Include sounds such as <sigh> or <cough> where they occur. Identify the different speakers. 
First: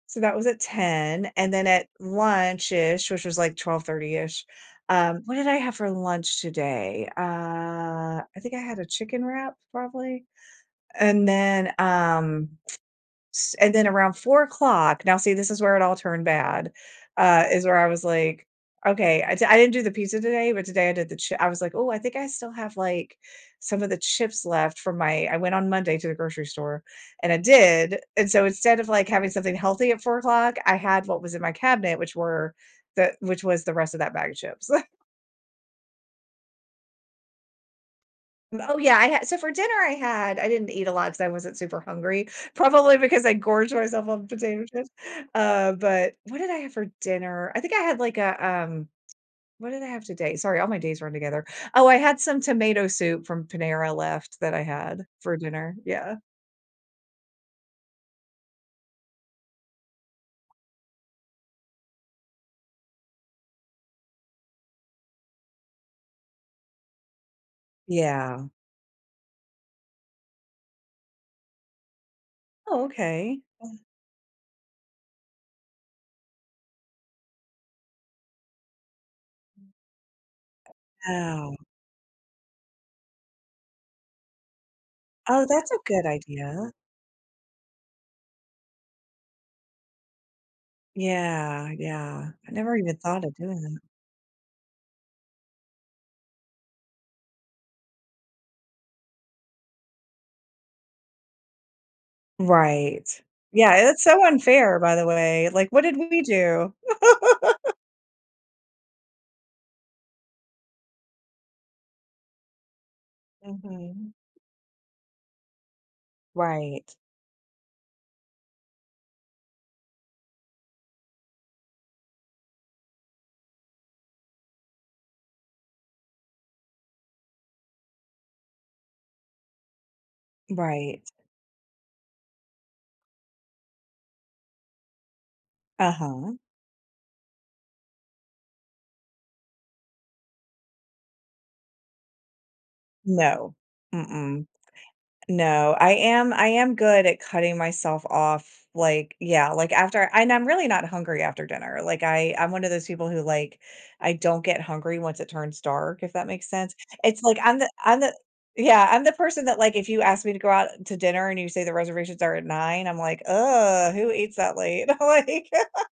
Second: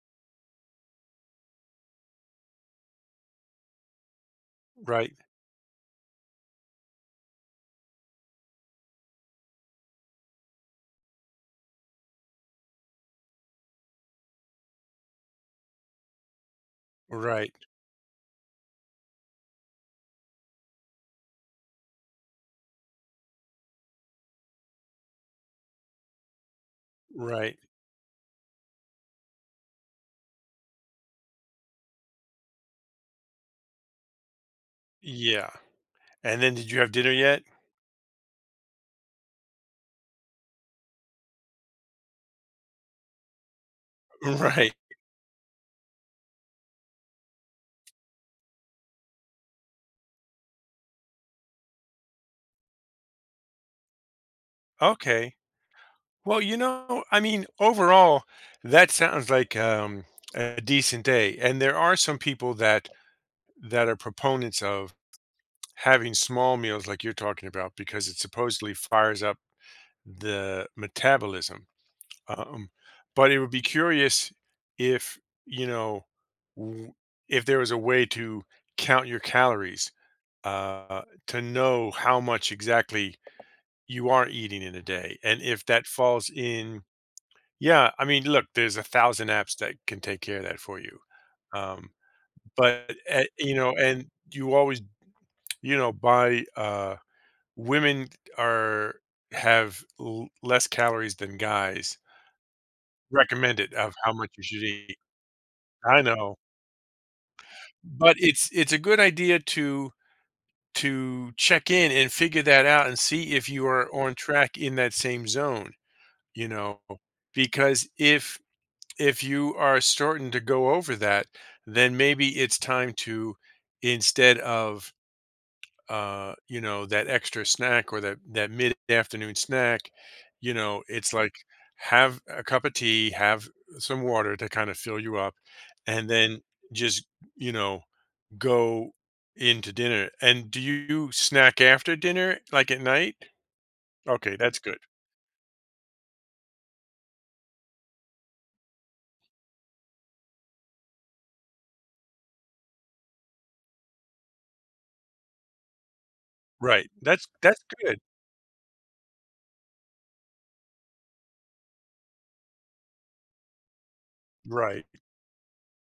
Speaker 1: So, that was at 10:00. And, then, at lunch-ish, which was, like, twelve thirty-ish
Speaker 2: Right.
Speaker 1: um, what did I have for lunch today? Uh, I think I had a chicken wrap, probably? And then, um, <tsk> s and then around 04:00 now, see, this is where it all turned bad uh,
Speaker 2: Right.
Speaker 1: is where I was like, "Okay" I d I didn't do the pizza today, but today I did the chi I was like, "Oh, I think I still have, like, some of the chips left from my" I went on Monday to the grocery store, and I
Speaker 2: Right.
Speaker 1: did, and so, instead of, like, having something healthy at 04:00, I had what was in my cabinet, which were the which was the rest of that bag of chips. <chuckles>
Speaker 2: Yeah. And then did you have dinner yet?
Speaker 1: Oh, yeah, I had so, for dinner, I had I didn't eat a lot 'cause I wasn't super hungry, probably because I gorge myself on potato
Speaker 2: Right/
Speaker 1: chips. Uh, but what did I have for dinner? I think I had, like, a, um what did I have today? Sorry, all my days run together oh, I had some tomato soup from Panera left that I had
Speaker 2: Okay.
Speaker 1: for dinner. Yeah.
Speaker 2: Well, you know I mean, overall, that sounds like, um, a decent day and there are some people that that are proponents of having small meals like you're talking about because it,
Speaker 1: Yeah.
Speaker 2: supposedly, fires up the metabolism. Um,
Speaker 1: Oh,
Speaker 2: but it
Speaker 1: okay.
Speaker 2: would be
Speaker 1: Um
Speaker 2: curious if, you know, w if there was a way to count your calories, uh, to
Speaker 1: Ow.
Speaker 2: know how much exactly you are eating in a day. And
Speaker 1: Oh,
Speaker 2: if
Speaker 1: that's a
Speaker 2: that
Speaker 1: good
Speaker 2: falls
Speaker 1: idea.
Speaker 2: in Yeah, I mean, look, there's a thousand apps that can take care of that for you.
Speaker 1: Yeah,
Speaker 2: Um,
Speaker 1: yeah. I never
Speaker 2: but
Speaker 1: even thought
Speaker 2: at
Speaker 1: of
Speaker 2: you
Speaker 1: doing
Speaker 2: know,
Speaker 1: that.
Speaker 2: and you always, <swallows> you know, buy, uh women are have l less calories than guys
Speaker 1: Right.
Speaker 2: recommended
Speaker 1: Yeah, and
Speaker 2: of
Speaker 1: it's
Speaker 2: how
Speaker 1: so
Speaker 2: much you should
Speaker 1: unfair, by
Speaker 2: eat.
Speaker 1: the way. Like, "What did
Speaker 2: I
Speaker 1: we
Speaker 2: know.
Speaker 1: do?" <laughs>
Speaker 2: But it's it's a good idea to to check in, and figure that out, and see if you are
Speaker 1: Mhm.
Speaker 2: on track in that same zone, you know?
Speaker 1: Right.
Speaker 2: Because if if you are starting to go over that, then maybe it's time to, instead of, uh, you know, that extra snack or that that mid-afternoon snack, you know,
Speaker 1: Right.
Speaker 2: it's, like, have a cup of tea, have some water to kinda fill you up, and
Speaker 1: Uh-huh.
Speaker 2: then just, you know, go into dinner. And, do you snack after dinner, like, at night?
Speaker 1: No.
Speaker 2: Okay.
Speaker 1: Mm-mm.
Speaker 2: That's good.
Speaker 1: No, I am I am good at cutting myself off. Like yeah, like, after and I'm really not hungry after dinner. Like, I I'm one of those people who, like, I don't get hungry once it turns dark, if that makes sense.
Speaker 2: Right.
Speaker 1: It's
Speaker 2: That's
Speaker 1: like, I'm
Speaker 2: that's
Speaker 1: the I'm
Speaker 2: good.
Speaker 1: the Yeah, I'm the person that, like, if you ask me to go out to dinner and you say the reservations are at 9:00, I'm like, <groans> "Who eats that late?"
Speaker 2: Right.
Speaker 1: I'm, like <laughs>